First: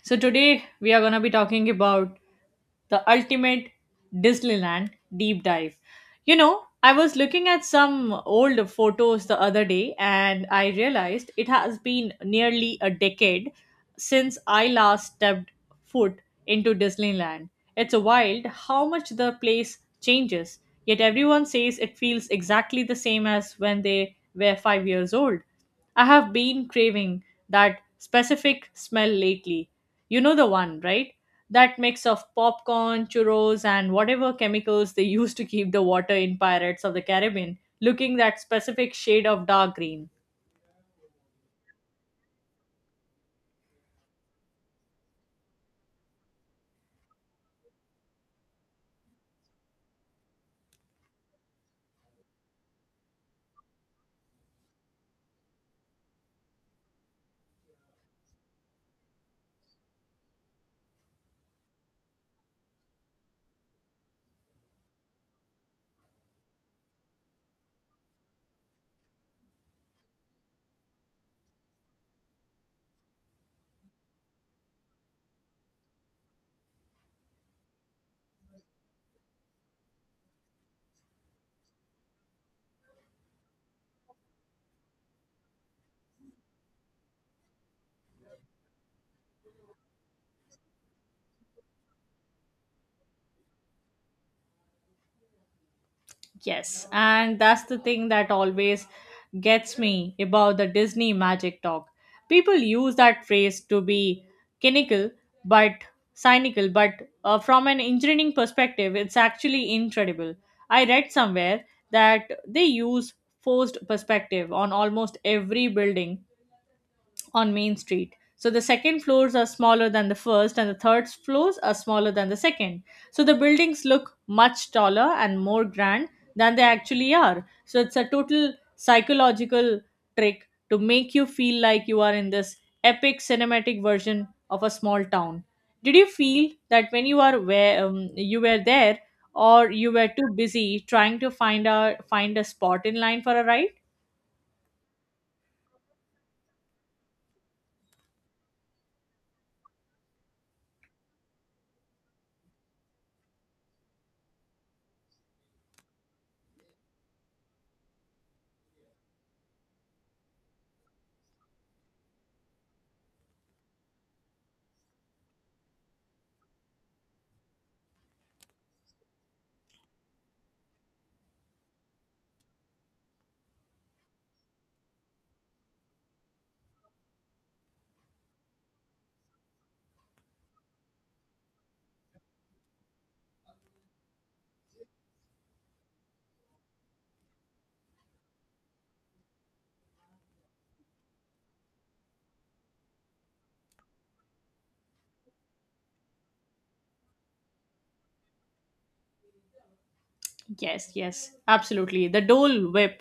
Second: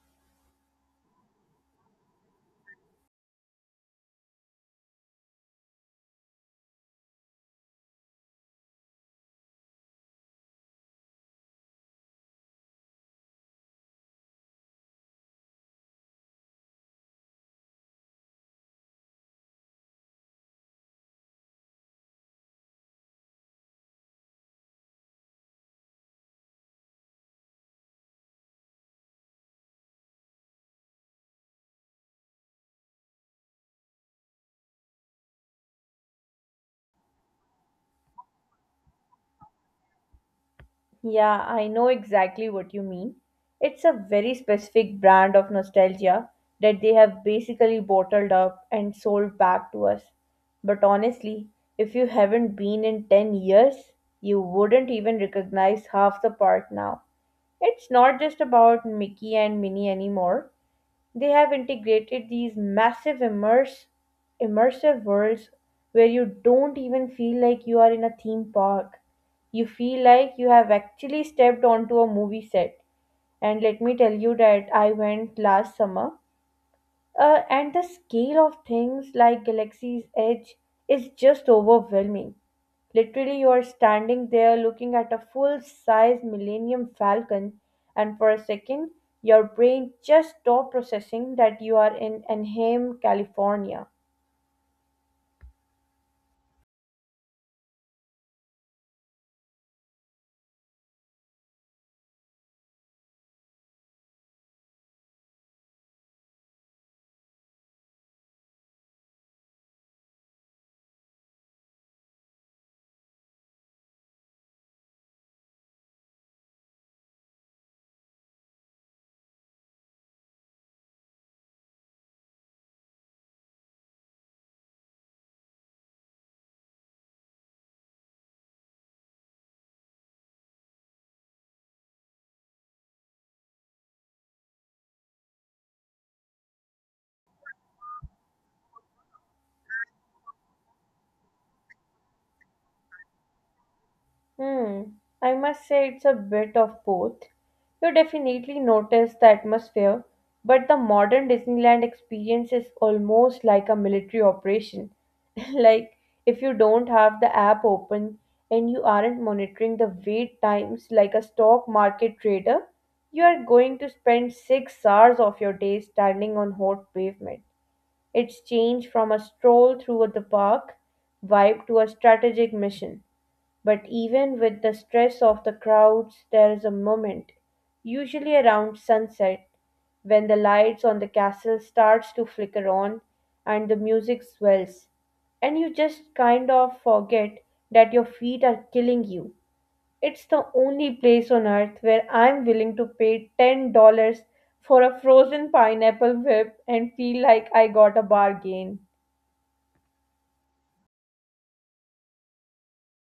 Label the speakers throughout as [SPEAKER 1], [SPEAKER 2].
[SPEAKER 1] So today we are gonna be talking about the ultimate Disneyland deep dive. You know, I was looking at some old photos the other day and I realized it has been nearly a decade since I last stepped foot into Disneyland. It's wild how much the place changes, yet everyone says it feels exactly the same as when they were 5 years old. I have been craving that specific smell lately. You know the one, right? That mix of popcorn, churros, and whatever chemicals they use to keep the water in Pirates of the Caribbean looking that specific shade of dark green.
[SPEAKER 2] Yeah, I know exactly what you mean. It's a very specific brand of nostalgia that they have basically bottled up and sold back to us. But honestly, if you haven't been in 10 years, you wouldn't even recognize half the part now. It's not just about Mickey and Minnie anymore. They have integrated these massive immersive worlds where you don't even feel like you are in a theme park. You feel like you have actually stepped onto a movie set. And let me tell you that I went last summer and the scale of things like Galaxy's Edge is just overwhelming. Literally, you are standing there looking at a full size Millennium Falcon, and for a second, your brain just stops processing that you are in Anaheim, California.
[SPEAKER 1] Yes, and that's the thing that always gets me about the Disney magic talk. People use that phrase to be cynical, but cynical, but from an engineering perspective, it's actually incredible. I read somewhere that they use forced perspective on almost every building on Main Street. So the second floors are smaller than the first, and the third floors are smaller than the second. So the buildings look much taller and more grand than they actually are. So it's a total psychological trick to make you feel like you are in this epic cinematic version of a small town. Did you feel that when you are where you were there, or you were too busy trying to find a spot in line for a ride?
[SPEAKER 2] Hmm, I must say it's a bit of both. You definitely notice the atmosphere, but the modern Disneyland experience is almost like a military operation. Like, if you don't have the app open and you aren't monitoring the wait times like a stock market trader, you are going to spend 6 hours of your day standing on hot pavement. It's changed from a stroll through the park vibe to a strategic mission, but even with the stress of the crowds, there is a moment, usually around sunset, when the lights on the castle starts to flicker on and the music swells and you just kind of forget that your feet are killing you. It's the only place on earth where I'm willing to pay $10 for a frozen pineapple whip and feel like I got a bargain.
[SPEAKER 1] Yes, yes, absolutely. The Dole Whip,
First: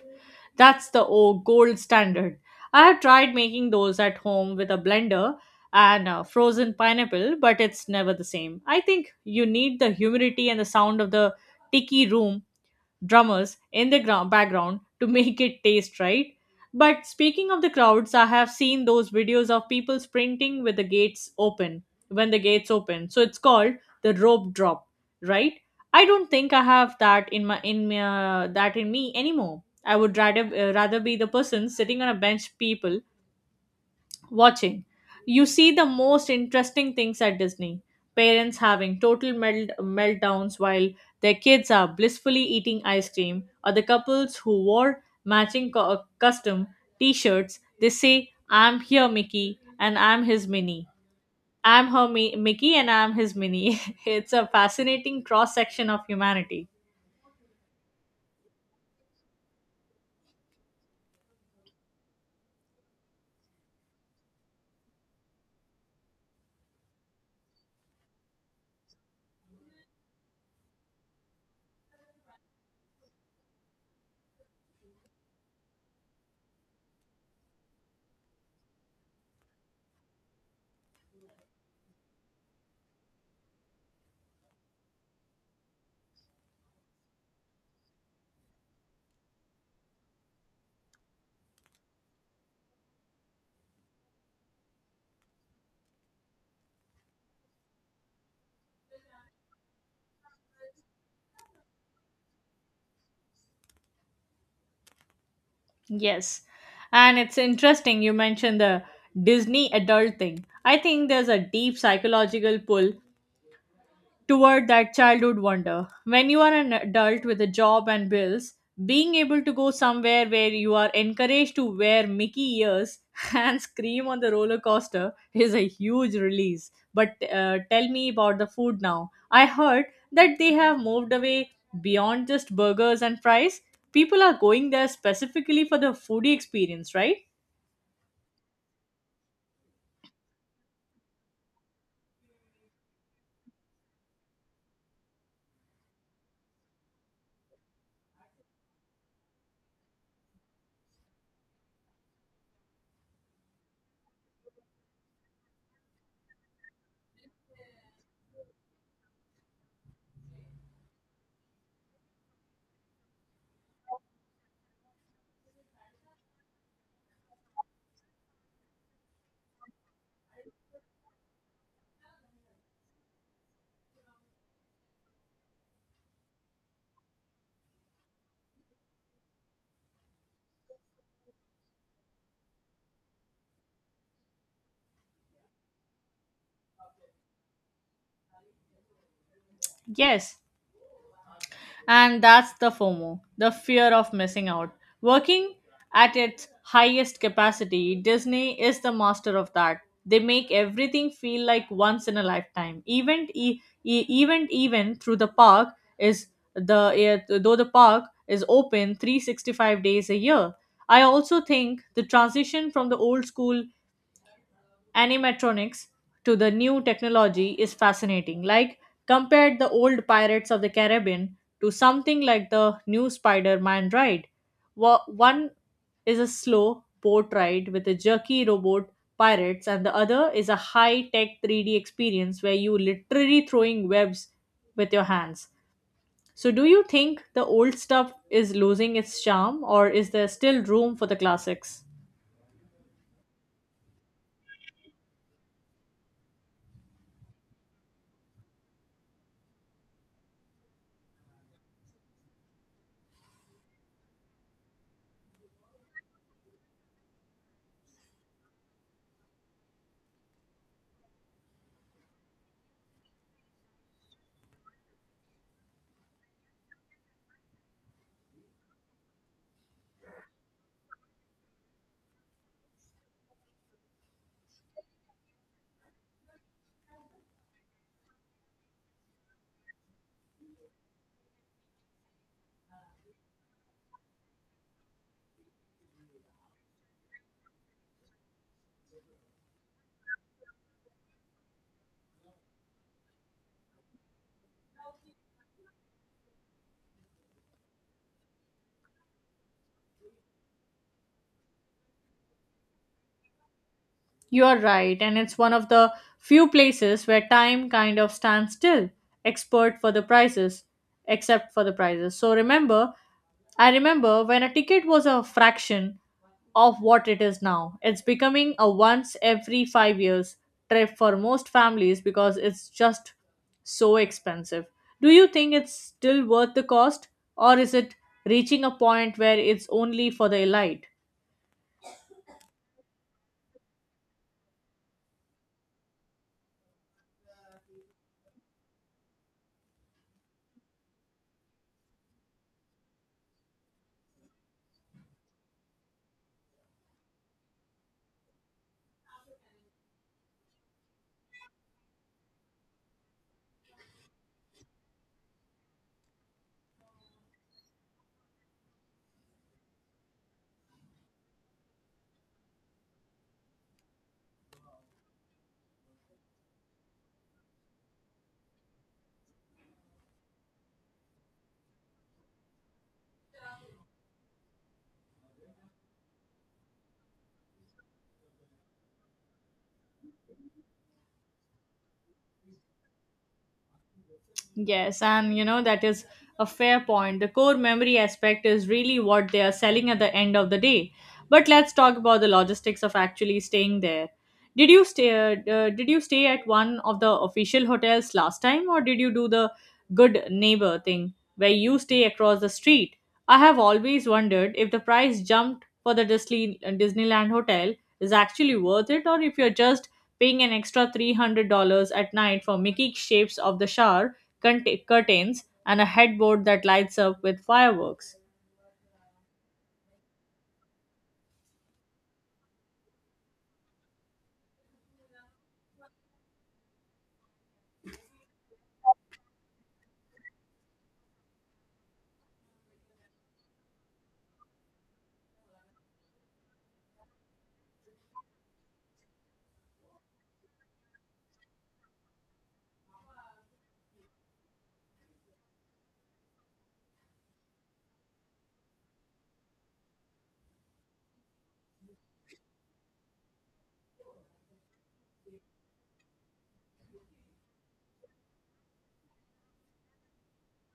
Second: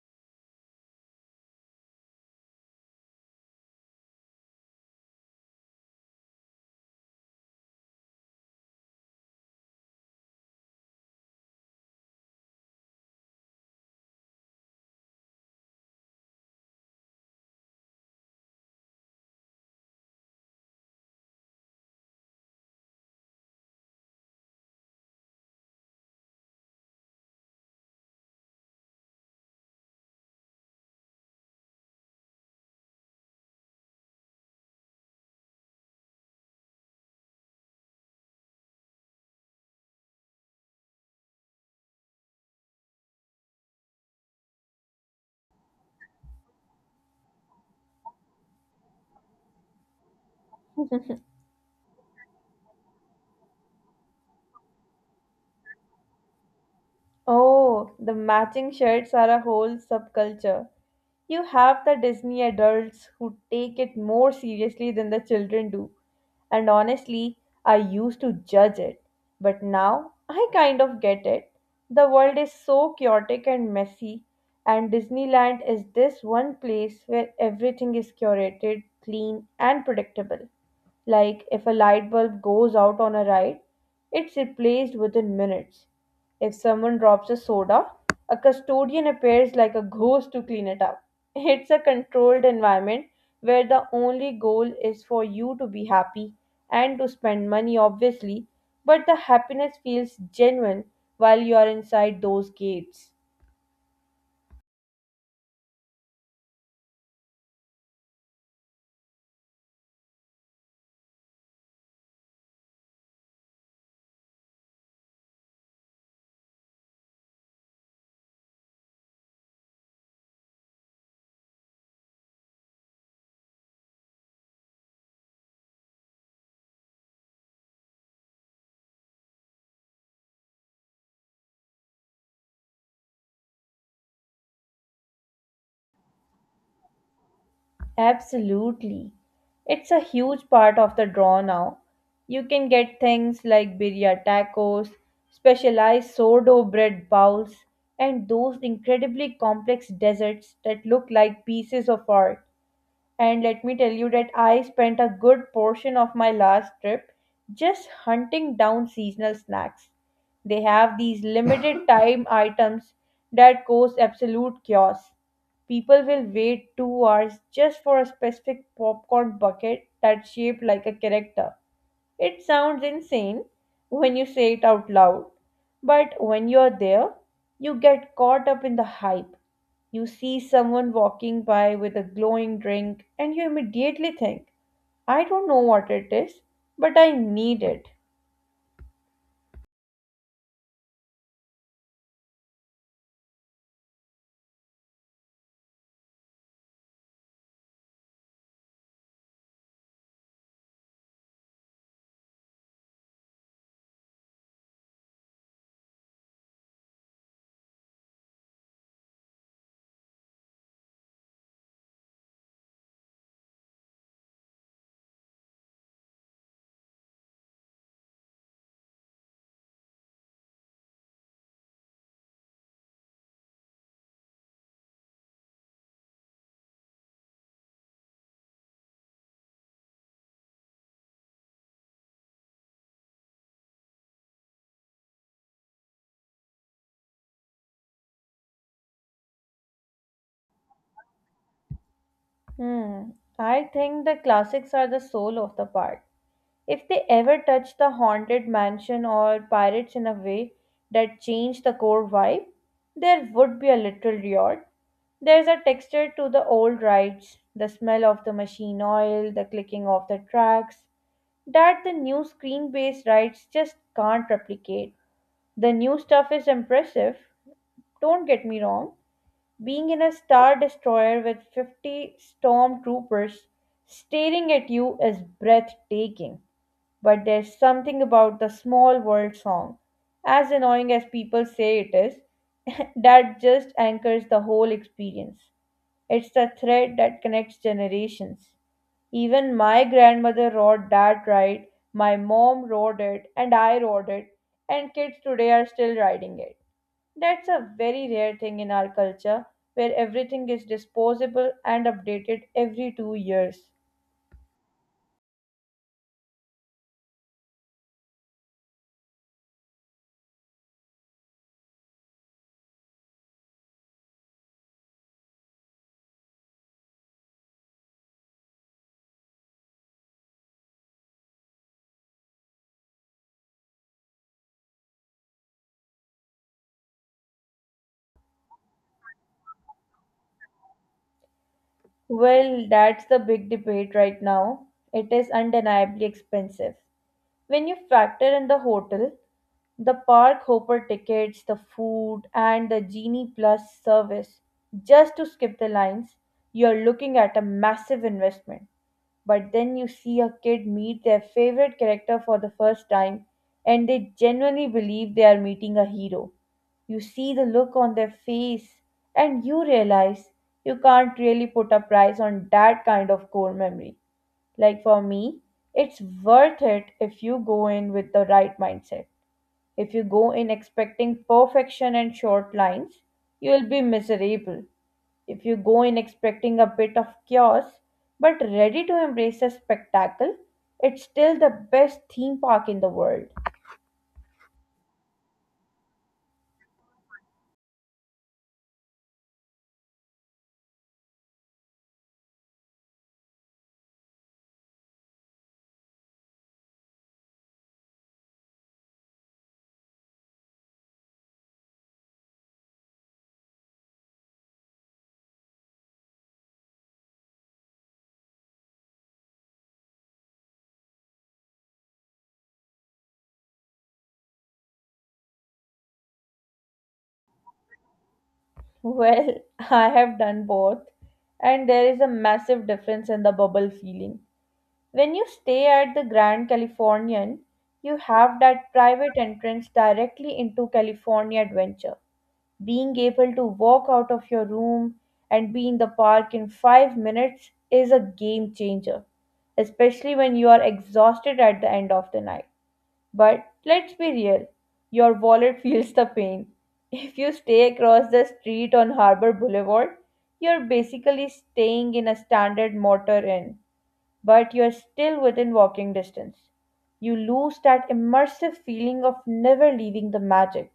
[SPEAKER 1] that's the gold standard. I have tried making those at home with a blender and frozen pineapple, but it's never the same. I think you need the humidity and the sound of the tiki room drummers in the ground background to make it taste right. But speaking of the crowds, I have seen those videos of people sprinting with the gates open when the gates open. So it's called the rope drop, right? I don't think I have that in my, that in me anymore. I would rather rather be the person sitting on a bench people watching. You see the most interesting things at Disney. Parents having total meltdowns while their kids are blissfully eating ice cream, or the couples who wore matching custom t shirts. They say, I'm here, Mickey, and I'm his Minnie. I'm her Mickey, and I'm his Minnie. It's a fascinating cross section of humanity.
[SPEAKER 2] Oh, the matching shirts are a whole subculture. You have the Disney adults who take it more seriously than the children do, and honestly, I used to judge it. But now I kind of get it. The world is so chaotic and messy, and Disneyland is this one place where everything is curated, clean, and predictable. Like, if a light bulb goes out on a ride, it's replaced within minutes. If someone drops a soda, a custodian appears like a ghost to clean it up. It's a controlled environment where the only goal is for you to be happy and to spend money, obviously, but the happiness feels genuine while you are inside those gates.
[SPEAKER 1] Yes. And it's interesting you mentioned the Disney adult thing. I think there's a deep psychological pull toward that childhood wonder. When you are an adult with a job and bills, being able to go somewhere where you are encouraged to wear Mickey ears and scream on the roller coaster is a huge release. But tell me about the food now. I heard that they have moved away beyond just burgers and fries. People are going there specifically for the foodie experience, right?
[SPEAKER 2] Absolutely. It's a huge part of the draw now. You can get things like birria tacos, specialized sourdough bread bowls, and those incredibly complex desserts that look like pieces of art. And let me tell you that I spent a good portion of my last trip just hunting down seasonal snacks. They have these limited time items that cause absolute chaos. People will wait 2 hours just for a specific popcorn bucket that's shaped like a character. It sounds insane when you say it out loud, but when you're there, you get caught up in the hype. You see someone walking by with a glowing drink, and you immediately think, I don't know what it is, but I need it.
[SPEAKER 1] Yes, and that's the FOMO, the fear of missing out. Working at its highest capacity, Disney is the master of that. They make everything feel like once in a lifetime. Event, even through the park is though the park is open 365 days a year. I also think the transition from the old school animatronics to the new technology is fascinating. Like, compared the old Pirates of the Caribbean to something like the new Spider Man ride. One is a slow boat ride with a jerky robot pirates, and the other is a high tech 3D experience where you literally throwing webs with your hands. So, do you think the old stuff is losing its charm, or is there still room for the classics?
[SPEAKER 2] Hmm, I think the classics are the soul of the party. If they ever touch the Haunted Mansion or Pirates in a way that changed the core vibe, there would be a literal riot. There's a texture to the old rides, the smell of the machine oil, the clicking of the tracks, that the new screen based rides just can't replicate. The new stuff is impressive, don't get me wrong. Being in a Star Destroyer with 50 stormtroopers staring at you is breathtaking, but there's something about the small world song, as annoying as people say it is, that just anchors the whole experience. It's the thread that connects generations. Even my grandmother wrote that right, my mom wrote it, and I wrote it, and kids today are still writing it. That's a very rare thing in our culture where everything is disposable and updated every 2 years.
[SPEAKER 1] You are right, and it's one of the few places where time kind of stands still, expert for the prices, except for the prices. I remember when a ticket was a fraction of what it is now. It's becoming a once every 5 years trip for most families because it's just so expensive. Do you think it's still worth the cost, or is it reaching a point where it's only for the elite?
[SPEAKER 2] Well, that's the big debate right now. It is undeniably expensive. When you factor in the hotel, the park hopper tickets, the food, and the Genie Plus service just to skip the lines, you're looking at a massive investment. But then you see a kid meet their favorite character for the first time, and they genuinely believe they are meeting a hero. You see the look on their face, and you realize you can't really put a price on that kind of core memory. Like, for me, it's worth it if you go in with the right mindset. If you go in expecting perfection and short lines, you will be miserable. If you go in expecting a bit of chaos but ready to embrace a spectacle, it's still the best theme park in the world.
[SPEAKER 1] Yes, and you know, that is a fair point. The core memory aspect is really what they are selling at the end of the day. But let's talk about the logistics of actually staying there. Did you stay at one of the official hotels last time or did you do the good neighbor thing where you stay across the street? I have always wondered if the price jumped for the Disneyland hotel is actually worth it or if you're just paying an extra $300 at night for Mickey shapes of the shower curtains, and a headboard that lights up with fireworks.
[SPEAKER 2] Well, I have done both, and there is a massive difference in the bubble feeling. When you stay at the Grand Californian, you have that private entrance directly into California Adventure. Being able to walk out of your room and be in the park in 5 minutes is a game changer, especially when you are exhausted at the end of the night. But let's be real, your wallet feels the pain. If you stay across the street on Harbor Boulevard, you're basically staying in a standard motor inn, but you're still within walking distance. You lose that immersive feeling of never leaving the magic,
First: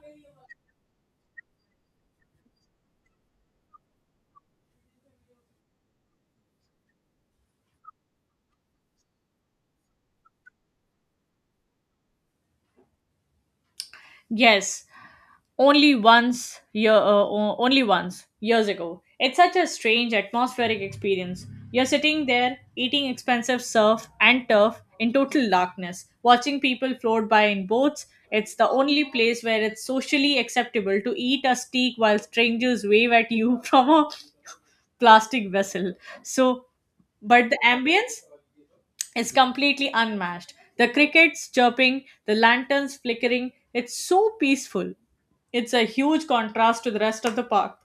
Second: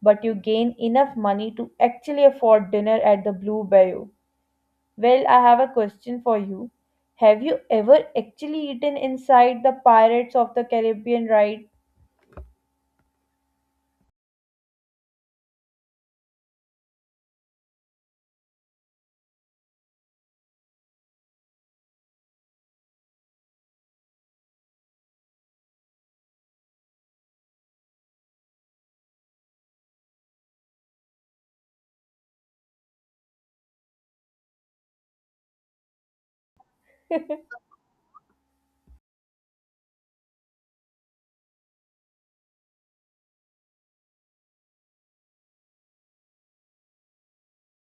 [SPEAKER 2] but you gain enough money to actually afford dinner at the Blue Bayou. Well, I have a question for you. Have you ever actually eaten inside the Pirates of the Caribbean ride?
[SPEAKER 1] Yes, o- only once years ago. It's such a strange atmospheric experience. You're sitting there eating expensive surf and turf in total darkness, watching people float by in boats. It's the only place where it's socially acceptable to eat a steak while strangers wave at you from a plastic vessel. So, but the ambience is completely unmatched. The crickets chirping, the lanterns flickering, it's so peaceful. It's a huge contrast to the rest of the park,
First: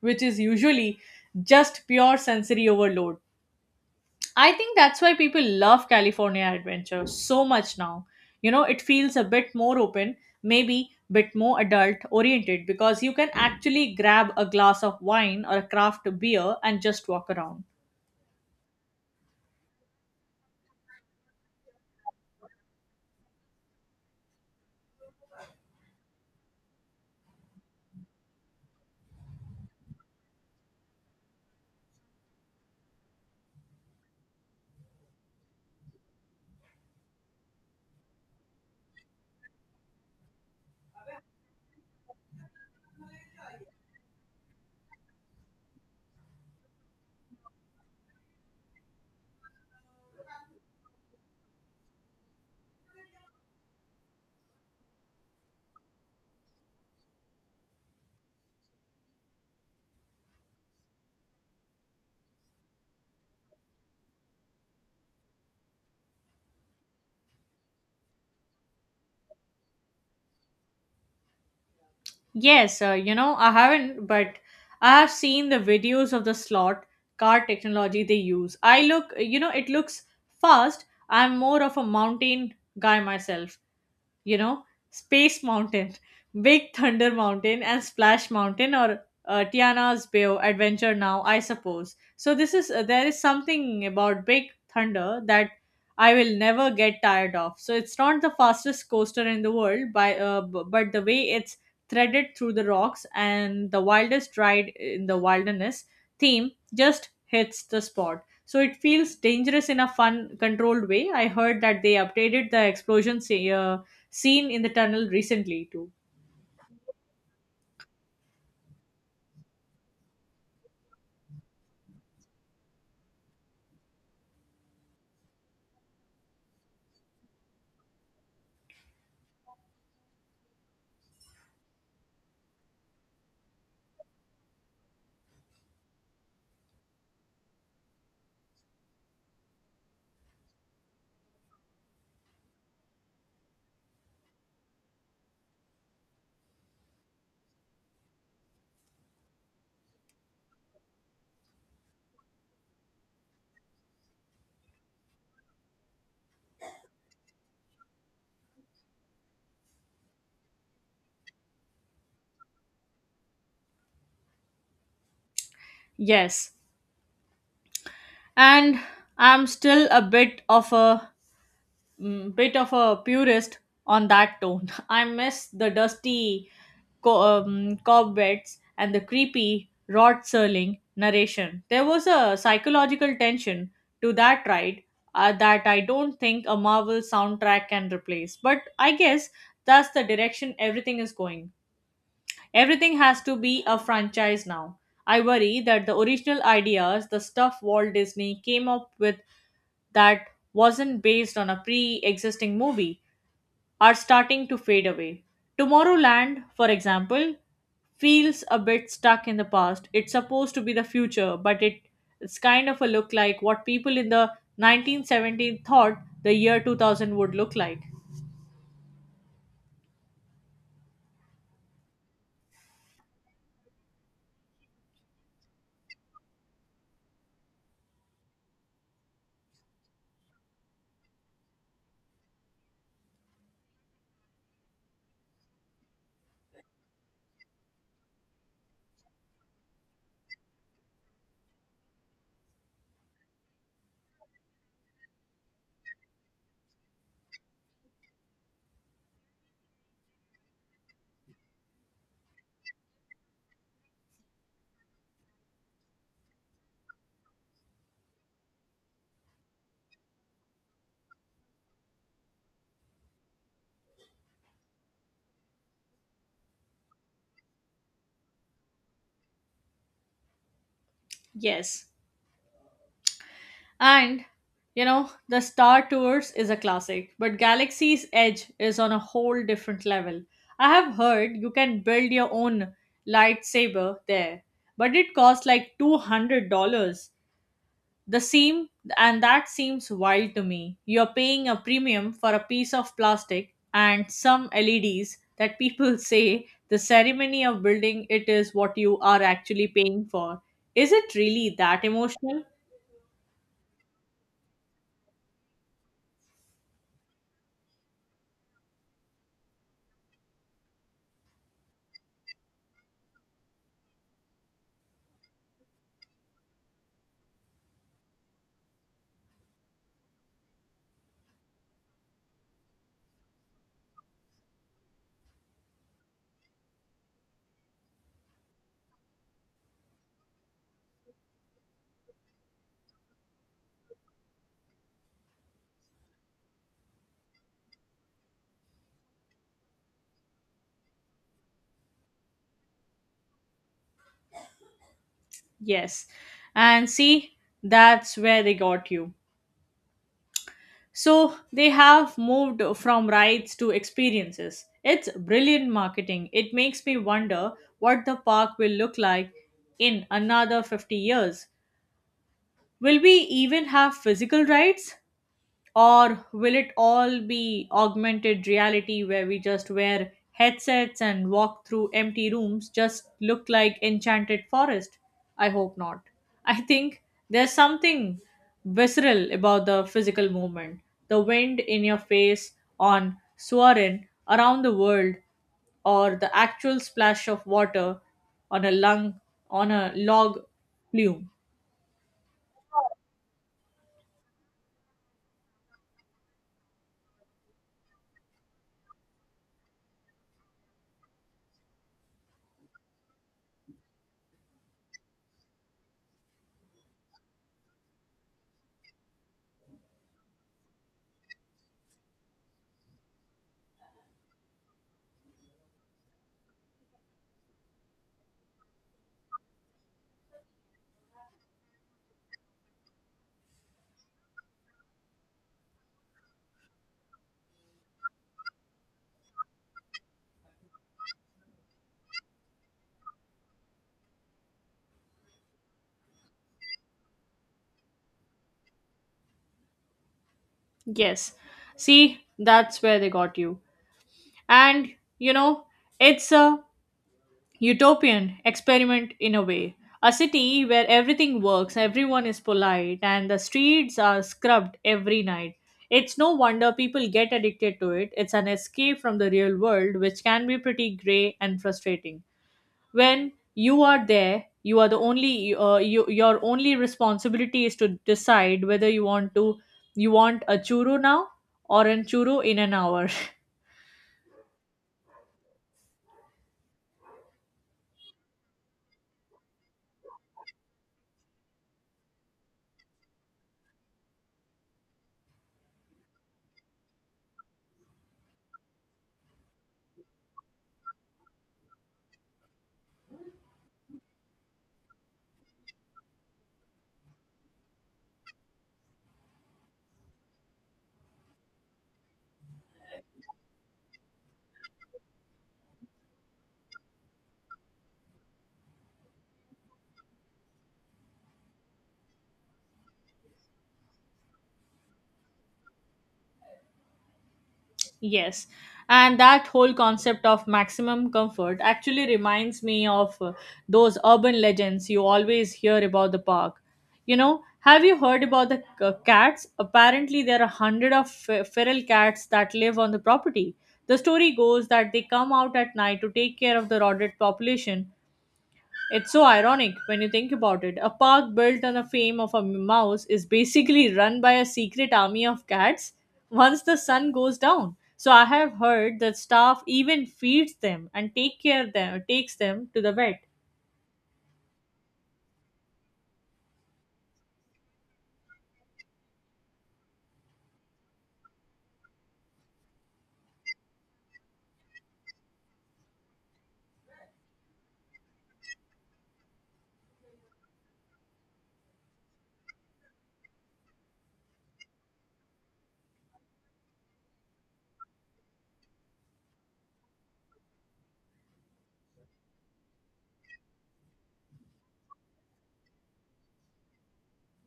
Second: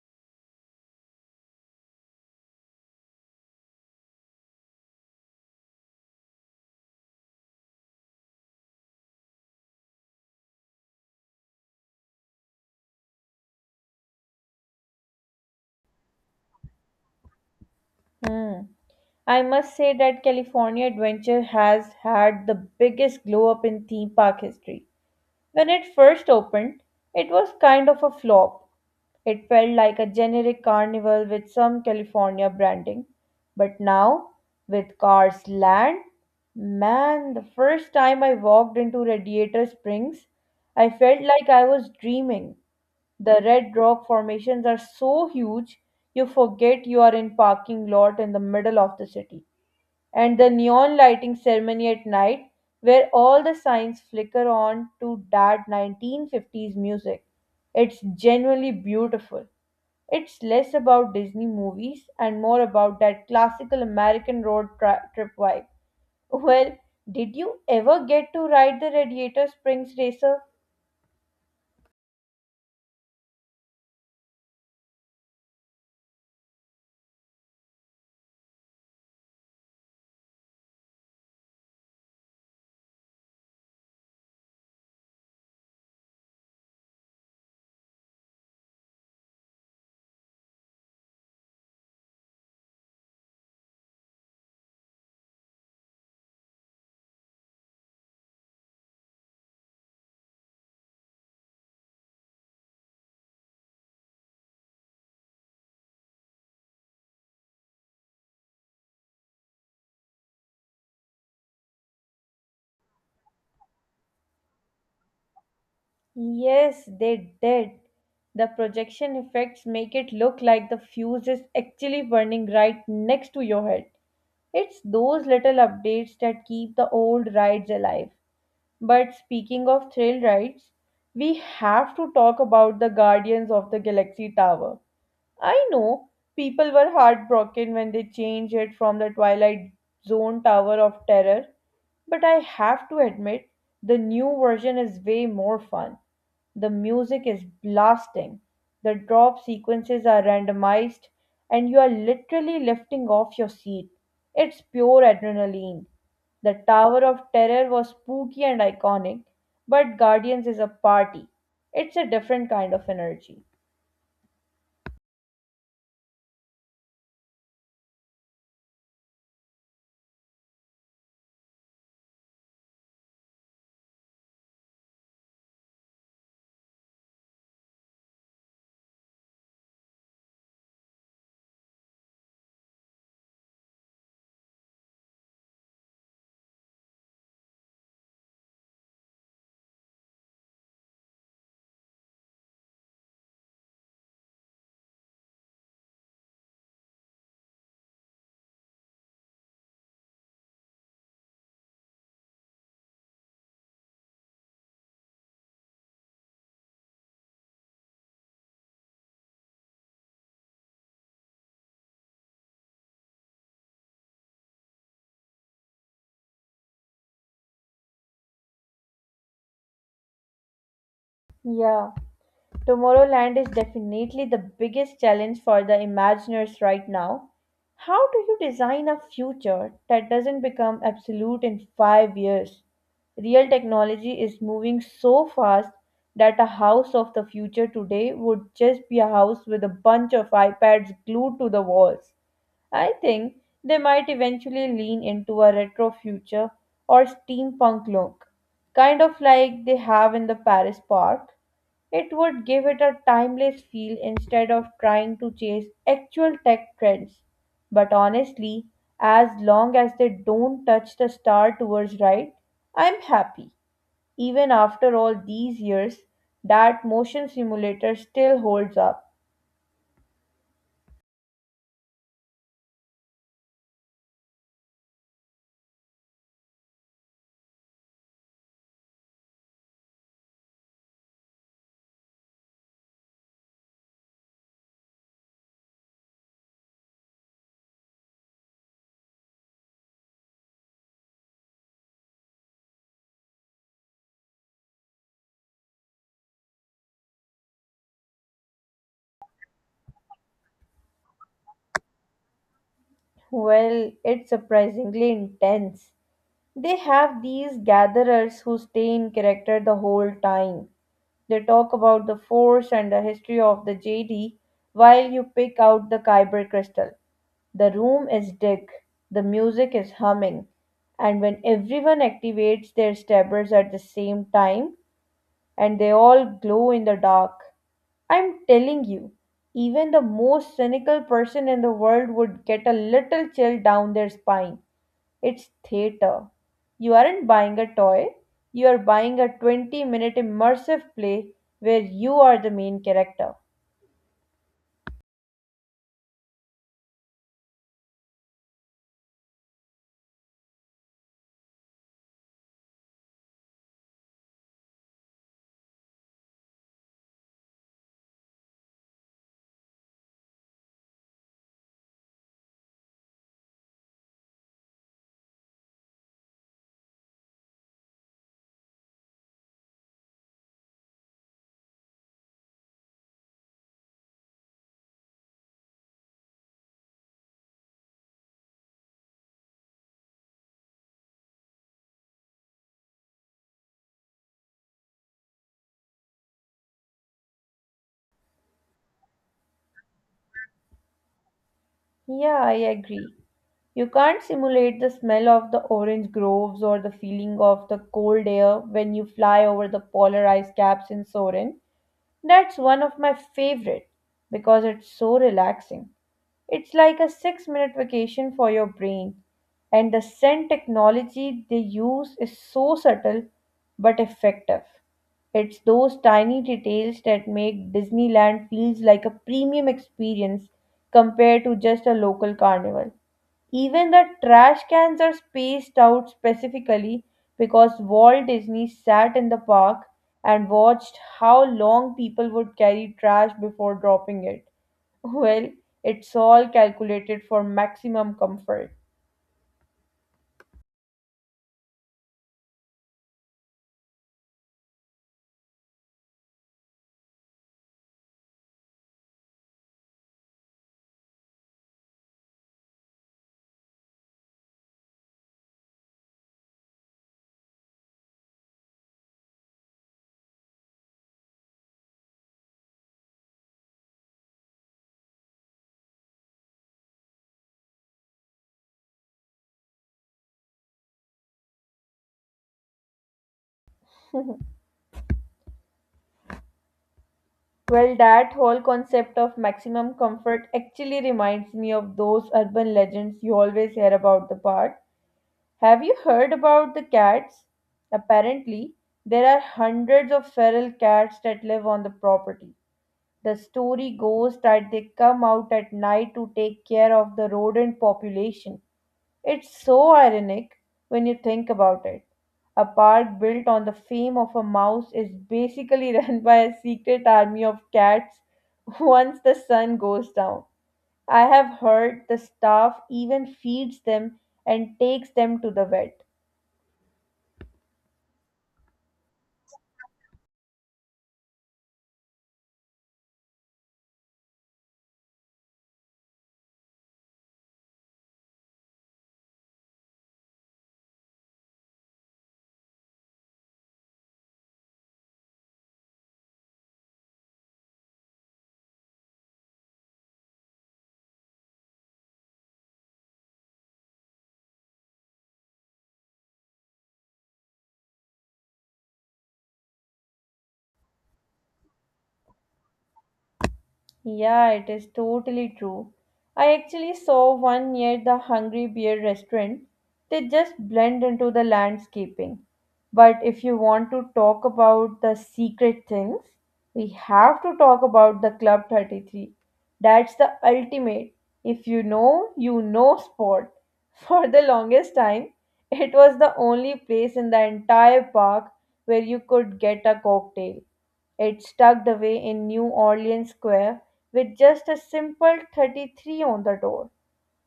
[SPEAKER 1] which is usually just pure sensory overload. I think that's why people love California Adventure so much now. You know, it feels a bit more open, maybe bit more adult oriented because you can actually grab a glass of wine or a craft beer and just walk around.
[SPEAKER 2] Hmm. I must say that California Adventure has had the biggest glow up in theme park history. When it first opened, it was kind of a flop. It felt like a generic carnival with some California branding. But now, with Cars Land, man, the first time I walked into Radiator Springs, I felt like I was dreaming. The red rock formations are so huge, you forget you are in parking lot in the middle of the city, and the neon lighting ceremony at night, where all the signs flicker on to that 1950s music. It's genuinely beautiful. It's less about Disney movies and more about that classical American road trip vibe. Well, did you ever get to ride the Radiator Springs Racer?
[SPEAKER 1] Yes, you know, I haven't, but I have seen the videos of the slot car technology they use. I look, you know, it looks fast. I'm more of a mountain guy myself, you know, Space Mountain, Big Thunder Mountain, and Splash Mountain, or Tiana's Bayou Adventure now, I suppose. So this is there is something about Big Thunder that I will never get tired of. So it's not the fastest coaster in the world, but the way it's threaded through the rocks and the wildest ride in the wilderness theme just hits the spot. So it feels dangerous in a fun, controlled way. I heard that they updated the explosion seen in the tunnel recently too.
[SPEAKER 2] Yes, they did. The projection effects make it look like the fuse is actually burning right next to your head. It's those little updates that keep the old rides alive. But speaking of thrill rides, we have to talk about the Guardians of the Galaxy Tower. I know people were heartbroken when they changed it from the Twilight Zone Tower of Terror, but I have to admit the new version is way more fun. The music is blasting, the drop sequences are randomized, and you are literally lifting off your seat. It's pure adrenaline. The Tower of Terror was spooky and iconic, but Guardians is a party. It's a different kind of energy.
[SPEAKER 1] Yes, and I'm still a bit of a purist on that tone. I miss the dusty cobwebs and the creepy Rod Serling narration. There was a psychological tension to that ride that I don't think a Marvel soundtrack can replace. But I guess that's the direction everything is going. Everything has to be a franchise now. I worry that the original ideas, the stuff Walt Disney came up with that wasn't based on a pre existing movie, are starting to fade away. Tomorrowland, for example, feels a bit stuck in the past. It's supposed to be the future, it's kind of a look like what people in the 1970s thought the year 2000 would look like.
[SPEAKER 2] Yeah, Tomorrowland is definitely the biggest challenge for the Imagineers right now. How do you design a future that doesn't become absolute in 5 years? Real technology is moving so fast that a house of the future today would just be a house with a bunch of iPads glued to the walls. I think they might eventually lean into a retro future or steampunk look, kind of like they have in the Paris park. It would give it a timeless feel instead of trying to chase actual tech trends. But honestly, as long as they don't touch the Star Tours right, I'm happy. Even after all these years, that motion simulator still holds up.
[SPEAKER 1] Yes, and you know, the Star Tours is a classic, but Galaxy's Edge is on a whole different level. I have heard you can build your own lightsaber there, but it costs like $200. The seam, and That seems wild to me. You're paying a premium for a piece of plastic and some LEDs that people say the ceremony of building it is what you are actually paying for. Is it really that emotional?
[SPEAKER 2] Well, it's surprisingly intense. They have these gatherers who stay in character the whole time. They talk about the force and the history of the JD while you pick out the Kyber crystal. The room is dark, the music is humming, and when everyone activates their stabbers at the same time and they all glow in the dark, I'm telling you, even the most cynical person in the world would get a little chill down their spine. It's theater. You aren't buying a toy, you are buying a 20-minute immersive play where you are the main character.
[SPEAKER 1] Yes. And see, that's where they got you. So they have moved from rides to experiences. It's brilliant marketing. It makes me wonder what the park will look like in another 50 years. Will we even have physical rides? Or will it all be augmented reality where we just wear headsets and walk through empty rooms just look like enchanted forest? I hope not. I think there's something visceral about the physical movement. The wind in your face on Suarin around the world or the actual splash of water on a lung on a log plume.
[SPEAKER 2] Yeah, I agree. You can't simulate the smell of the orange groves or the feeling of the cold air when you fly over the polar ice caps in Soren. That's one of my favorite because it's so relaxing. It's like a 6 minute vacation for your brain. And the scent technology they use is so subtle but effective. It's those tiny details that make Disneyland feels like a premium experience compared to just a local carnival. Even the trash cans are spaced out specifically because Walt Disney sat in the park and watched how long people would carry trash before dropping it. Well, it's all calculated for maximum comfort.
[SPEAKER 1] Yes. See, that's where they got you. And you know, it's a utopian experiment in a way. A city where everything works, everyone is polite, and the streets are scrubbed every night. It's no wonder people get addicted to it. It's an escape from the real world, which can be pretty grey and frustrating. When you are there, you, your only responsibility is to decide whether you want a churro now or an churro in an hour.
[SPEAKER 2] Well, that whole concept of maximum comfort actually reminds me of those urban legends you always hear about the park. Have you heard about the cats? Apparently, there are hundreds of feral cats that live on the property. The story goes that they come out at night to take care of the rodent population. It's so ironic when you think about it. A park built on the fame of a mouse is basically run by a secret army of cats once the sun goes down. I have heard the staff even feeds them and takes them to the vet.
[SPEAKER 1] Yes, and that whole concept of maximum comfort actually reminds me of those urban legends you always hear about the park. You know, have you heard about the cats? Apparently, there are 100 of feral cats that live on the property. The story goes that they come out at night to take care of the rodent population. It's so ironic when you think about it. A park built on the fame of a mouse is basically run by a secret army of cats once the sun goes down. So I have heard that staff even feeds them and take care them takes them to the vet.
[SPEAKER 2] Yeah, it is totally true. I actually saw one near the Hungry Bear restaurant. They just blend into the landscaping. But if you want to talk about the secret things, we have to talk about the Club 33. That's the ultimate. If you know, you know sport. For the longest time, it was the only place in the entire park where you could get a cocktail. It's tucked away in New Orleans Square with just a simple 33 on the door.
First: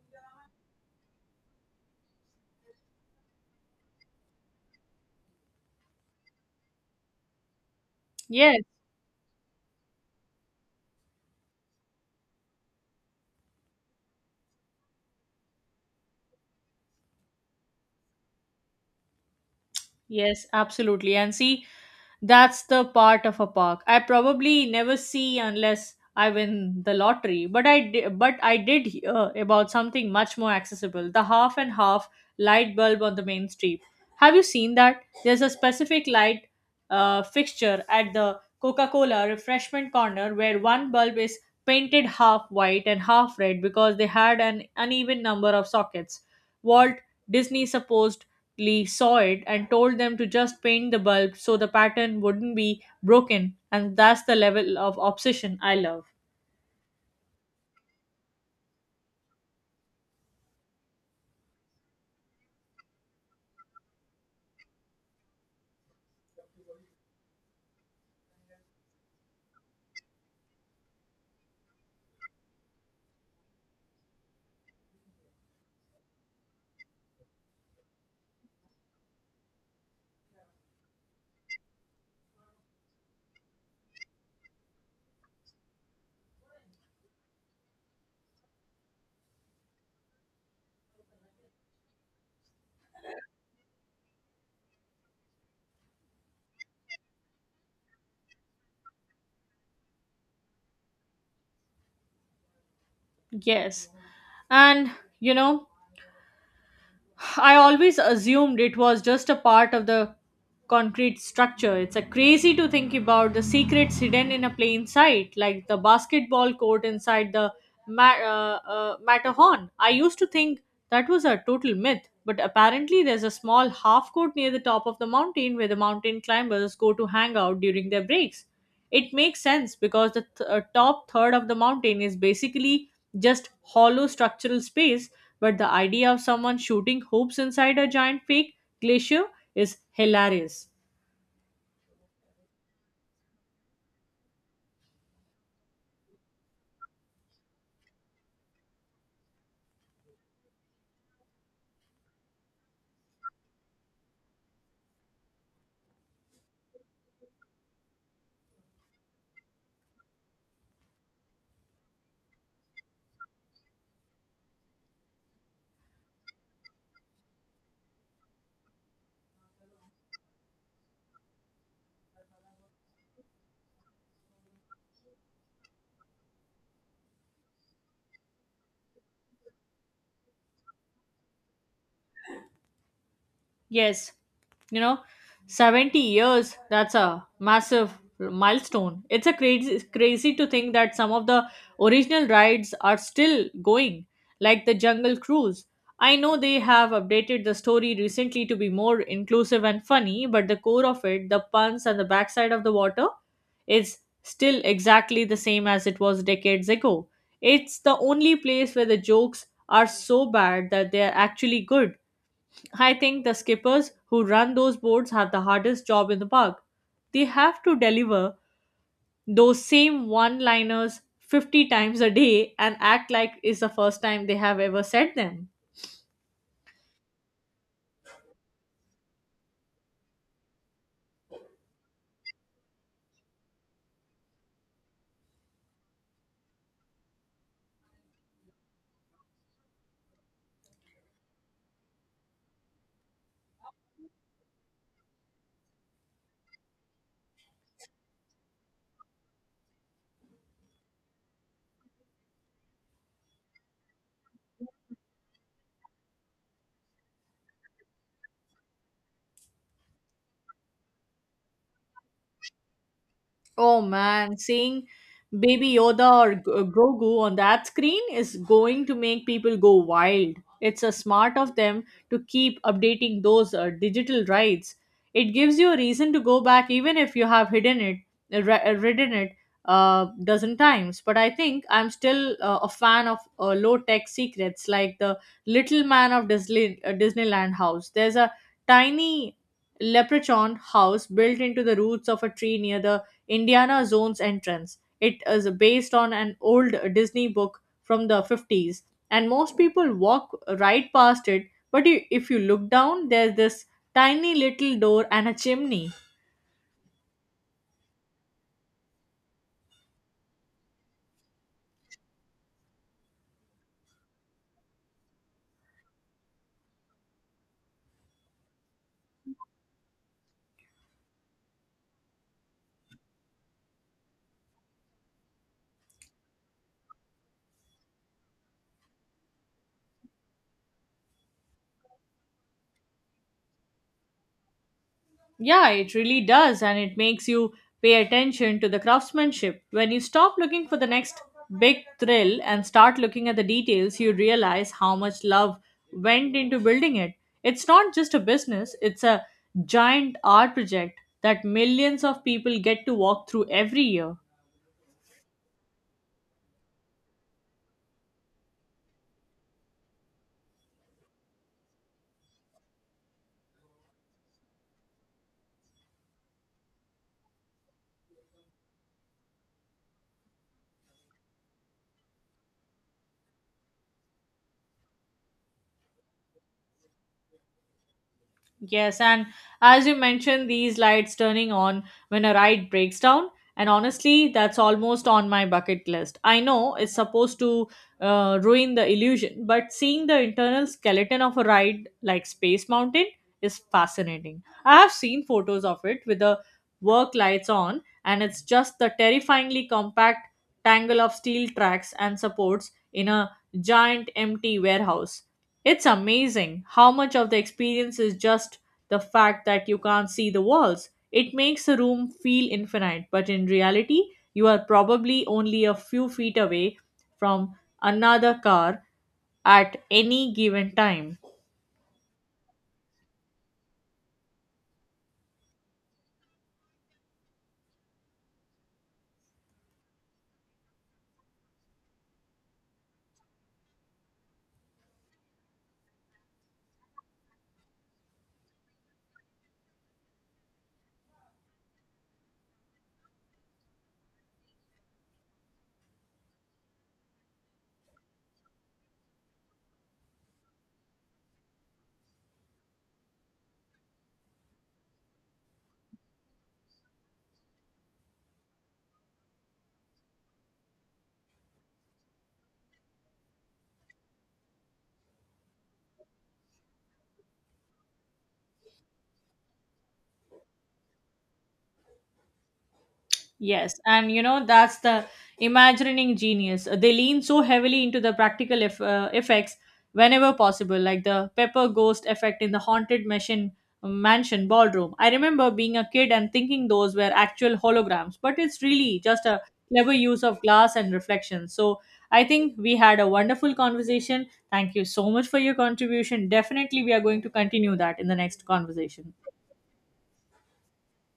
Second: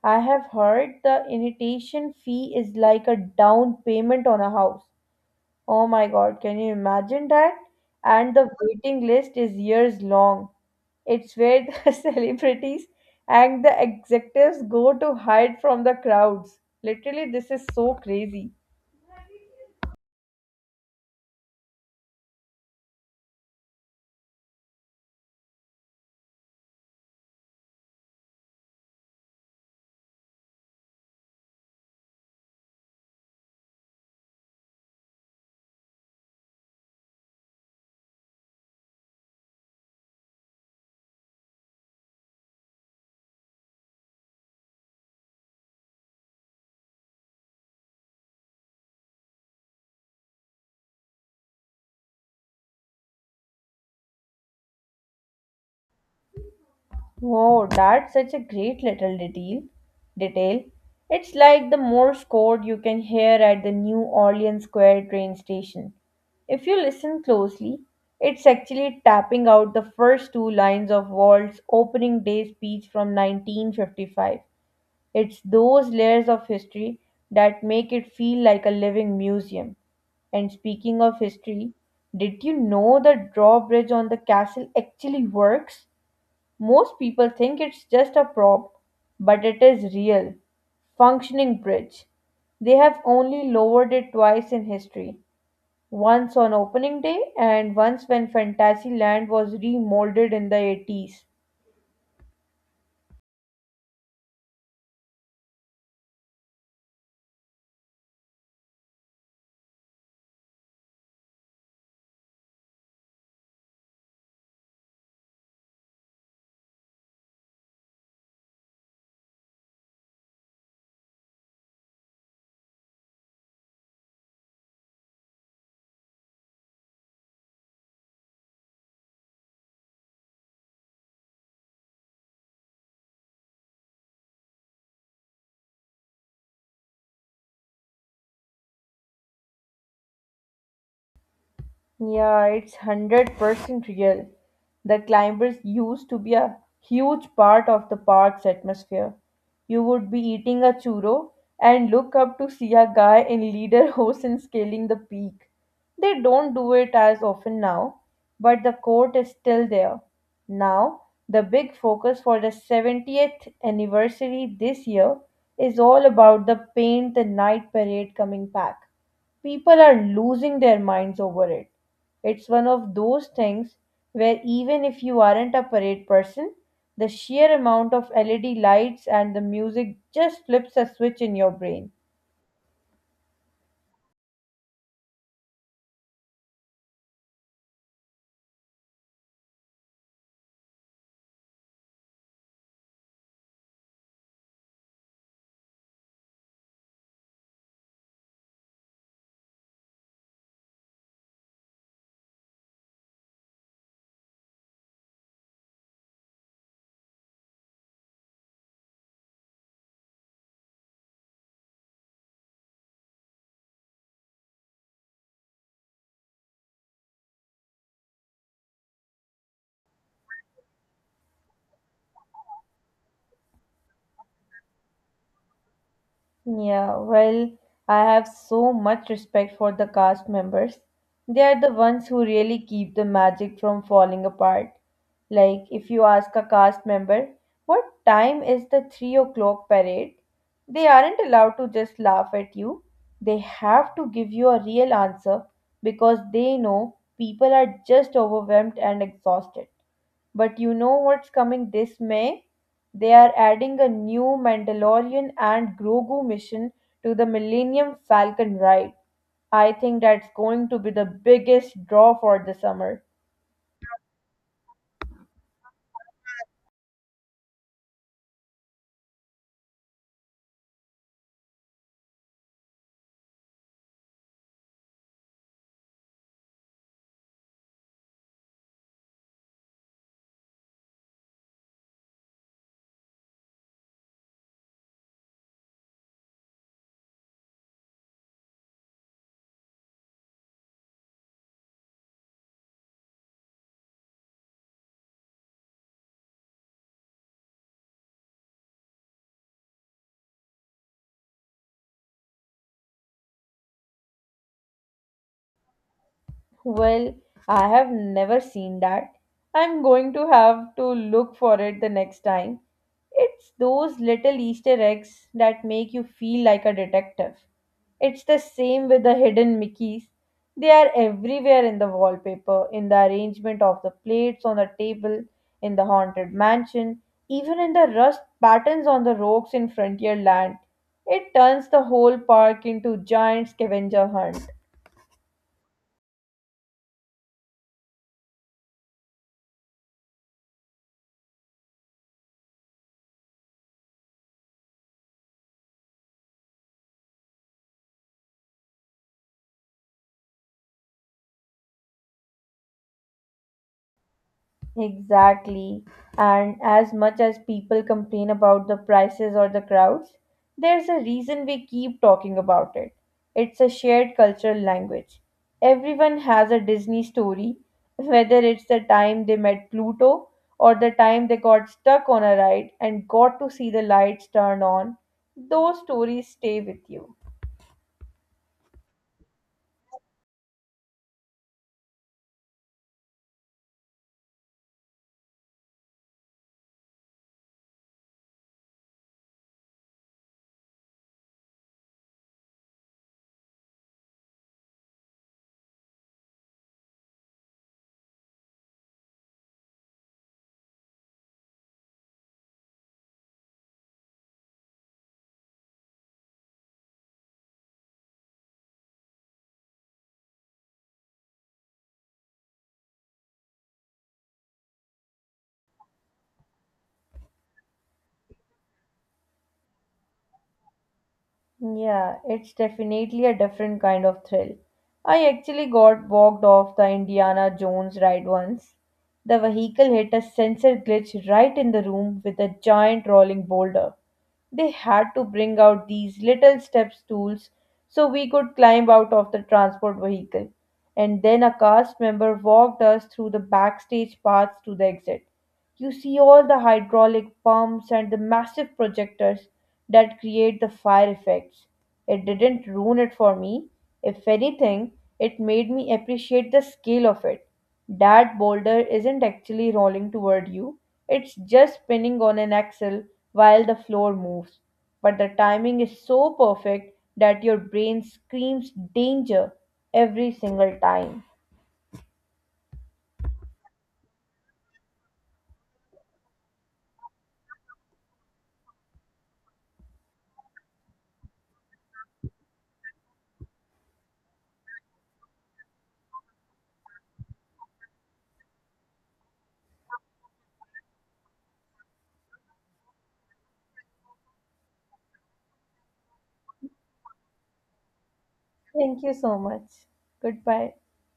[SPEAKER 2] I have heard the initiation fee is like a down payment on a house. Oh my god, can you imagine that? And the
[SPEAKER 1] Yes.
[SPEAKER 2] waiting list is years long. It's where the celebrities and the executives go to hide from the crowds. Literally, this is so crazy.
[SPEAKER 1] Yes, absolutely. And see, that's the part of a park I probably never see unless I win the lottery. But I did hear about something much more accessible, the half and half light bulb on the main street. Have you seen that? There's a specific light fixture at the Coca-Cola refreshment corner where one bulb is painted half white and half red because they had an uneven number of sockets. Walt Disney supposed Lee saw it and told them to just paint the bulb so the pattern wouldn't be broken, and that's the level of obsession I love.
[SPEAKER 2] Oh, that's such a great little detail. Detail. It's like the Morse code you can hear at the New Orleans Square train station. If you listen closely, it's actually tapping out the first two lines of Walt's opening day speech from 1955. It's those layers of history that make it feel like a living museum. And speaking of history, did you know the drawbridge on the castle actually works? Most people think it's just a prop, but it is real, functioning bridge. They have only lowered it twice in history, once on opening day and once when Fantasyland was remolded in the 80s.
[SPEAKER 1] Yes. And you know, I always assumed it was just a part of the concrete structure. It's a crazy to think about the secrets hidden in a plain sight, like the basketball court inside the Matterhorn. I used to think that was a total myth, but apparently there's a small half court near the top of the mountain where the mountain climbers go to hang out during their breaks. It makes sense because the top third of the mountain is basically just hollow structural space, but the idea of someone shooting hoops inside a giant fake glacier is hilarious.
[SPEAKER 2] Yeah, it's 100% real. The climbers used to be a huge part of the park's atmosphere. You would be eating a churro and look up to see a guy in leader and scaling the peak. They don't do it as often now, but the court is still there. Now, the big focus for the 70th anniversary this year is all about the Paint the Night parade coming back. People are losing their minds over it. It's one of those things where even if you aren't a parade person, the sheer amount of LED lights and the music just flips a switch in your brain.
[SPEAKER 1] Yes, you know, 70 years, that's a massive milestone. It's a crazy to think that some of the original rides are still going, like the Jungle Cruise. I know they have updated the story recently to be more inclusive and funny, but the core of it, the puns and the backside of the water, is still exactly the same as it was decades ago. It's the only place where the jokes are so bad that they are actually good. I think the skippers who run those boards have the hardest job in the park. They have to deliver those same one liners 50 times a day and act like it's the first time they have ever said them.
[SPEAKER 2] Yeah, well, I have so much respect for the cast members. They are the ones who really keep the magic from falling apart. Like, if you ask a cast member, what time is the 3 o'clock parade? They aren't allowed to just laugh at you. They have to give you a real answer because they know people are just overwhelmed and exhausted. But you know what's coming this May? They are adding a new Mandalorian and Grogu mission to the Millennium Falcon ride. I think that's going to be the biggest draw for the summer.
[SPEAKER 1] Oh man, seeing Baby Yoda or Grogu on that screen is going to make people go wild. It's a smart of them to keep updating those digital rights. It gives you a reason to go back even if you have hidden it, ridden it a dozen times. But I think I'm still a fan of low tech secrets like the Little Man of Disney, Disneyland House. There's a tiny leprechaun house built into the roots of a tree near the Indiana Jones entrance. It is based on an old Disney book from the 50s, and most people walk right past it. If you look down, there's this tiny little door and a chimney.
[SPEAKER 2] Well, I have never seen that. I'm going to have to look for it the next time. It's those little Easter eggs that make you feel like a detective. It's the same with the hidden Mickeys. They are everywhere in the wallpaper, in the arrangement of the plates on the table, in the haunted mansion, even in the rust patterns on the rocks in Frontierland. It turns the whole park into giant scavenger hunt.
[SPEAKER 1] Yeah, it really does, and it makes you pay attention to the craftsmanship. When you stop looking for the next big thrill and start looking at the details, you realize how much love went into building it. It's not just a business, it's a giant art project that millions of people get to walk through every year.
[SPEAKER 2] Exactly. And as much as people complain about the prices or the crowds, there's a reason we keep talking about it. It's a shared cultural language. Everyone has a Disney story, whether it's the time they met Pluto or the time they got stuck on a ride and got to see the lights turn on. Those stories stay with you.
[SPEAKER 1] Yes, and as you mentioned, these lights turning on when a ride breaks down, and honestly, that's almost on my bucket list. I know it's supposed to ruin the illusion, but seeing the internal skeleton of a ride like Space Mountain is fascinating. I have seen photos of it with the work lights on, and it's just the terrifyingly compact tangle of steel tracks and supports in a giant empty warehouse. It's amazing how much of the experience is just the fact that you can't see the walls. It makes a room feel infinite, but in reality, you are probably only a few feet away from another car at any given time.
[SPEAKER 2] Yeah, it's definitely a different kind of thrill. I actually got walked off the Indiana Jones ride once. The vehicle hit a sensor glitch right in the room with a giant rolling boulder. They had to bring out these little step stools so we could climb out of the transport vehicle. And then a cast member walked us through the backstage paths to the exit. You see all the hydraulic pumps and the massive projectors that create the fire effects. It didn't ruin it for me. If anything, it made me appreciate the scale of it. That boulder isn't actually rolling toward you, it's just spinning on an axle while the floor moves. But the timing is so perfect that your brain screams danger every single time.
[SPEAKER 1] Yes, and you know that's the imagining genius. They lean so heavily into the practical effects whenever possible, like the pepper ghost effect in the haunted mansion ballroom. I remember being a kid and thinking those were actual holograms, but it's really just a clever use of glass and reflection. So I think we had a wonderful conversation. Thank you so much for your contribution. Definitely, we are going to continue that in the next
[SPEAKER 2] Thank you
[SPEAKER 1] conversation.
[SPEAKER 2] so much. Goodbye.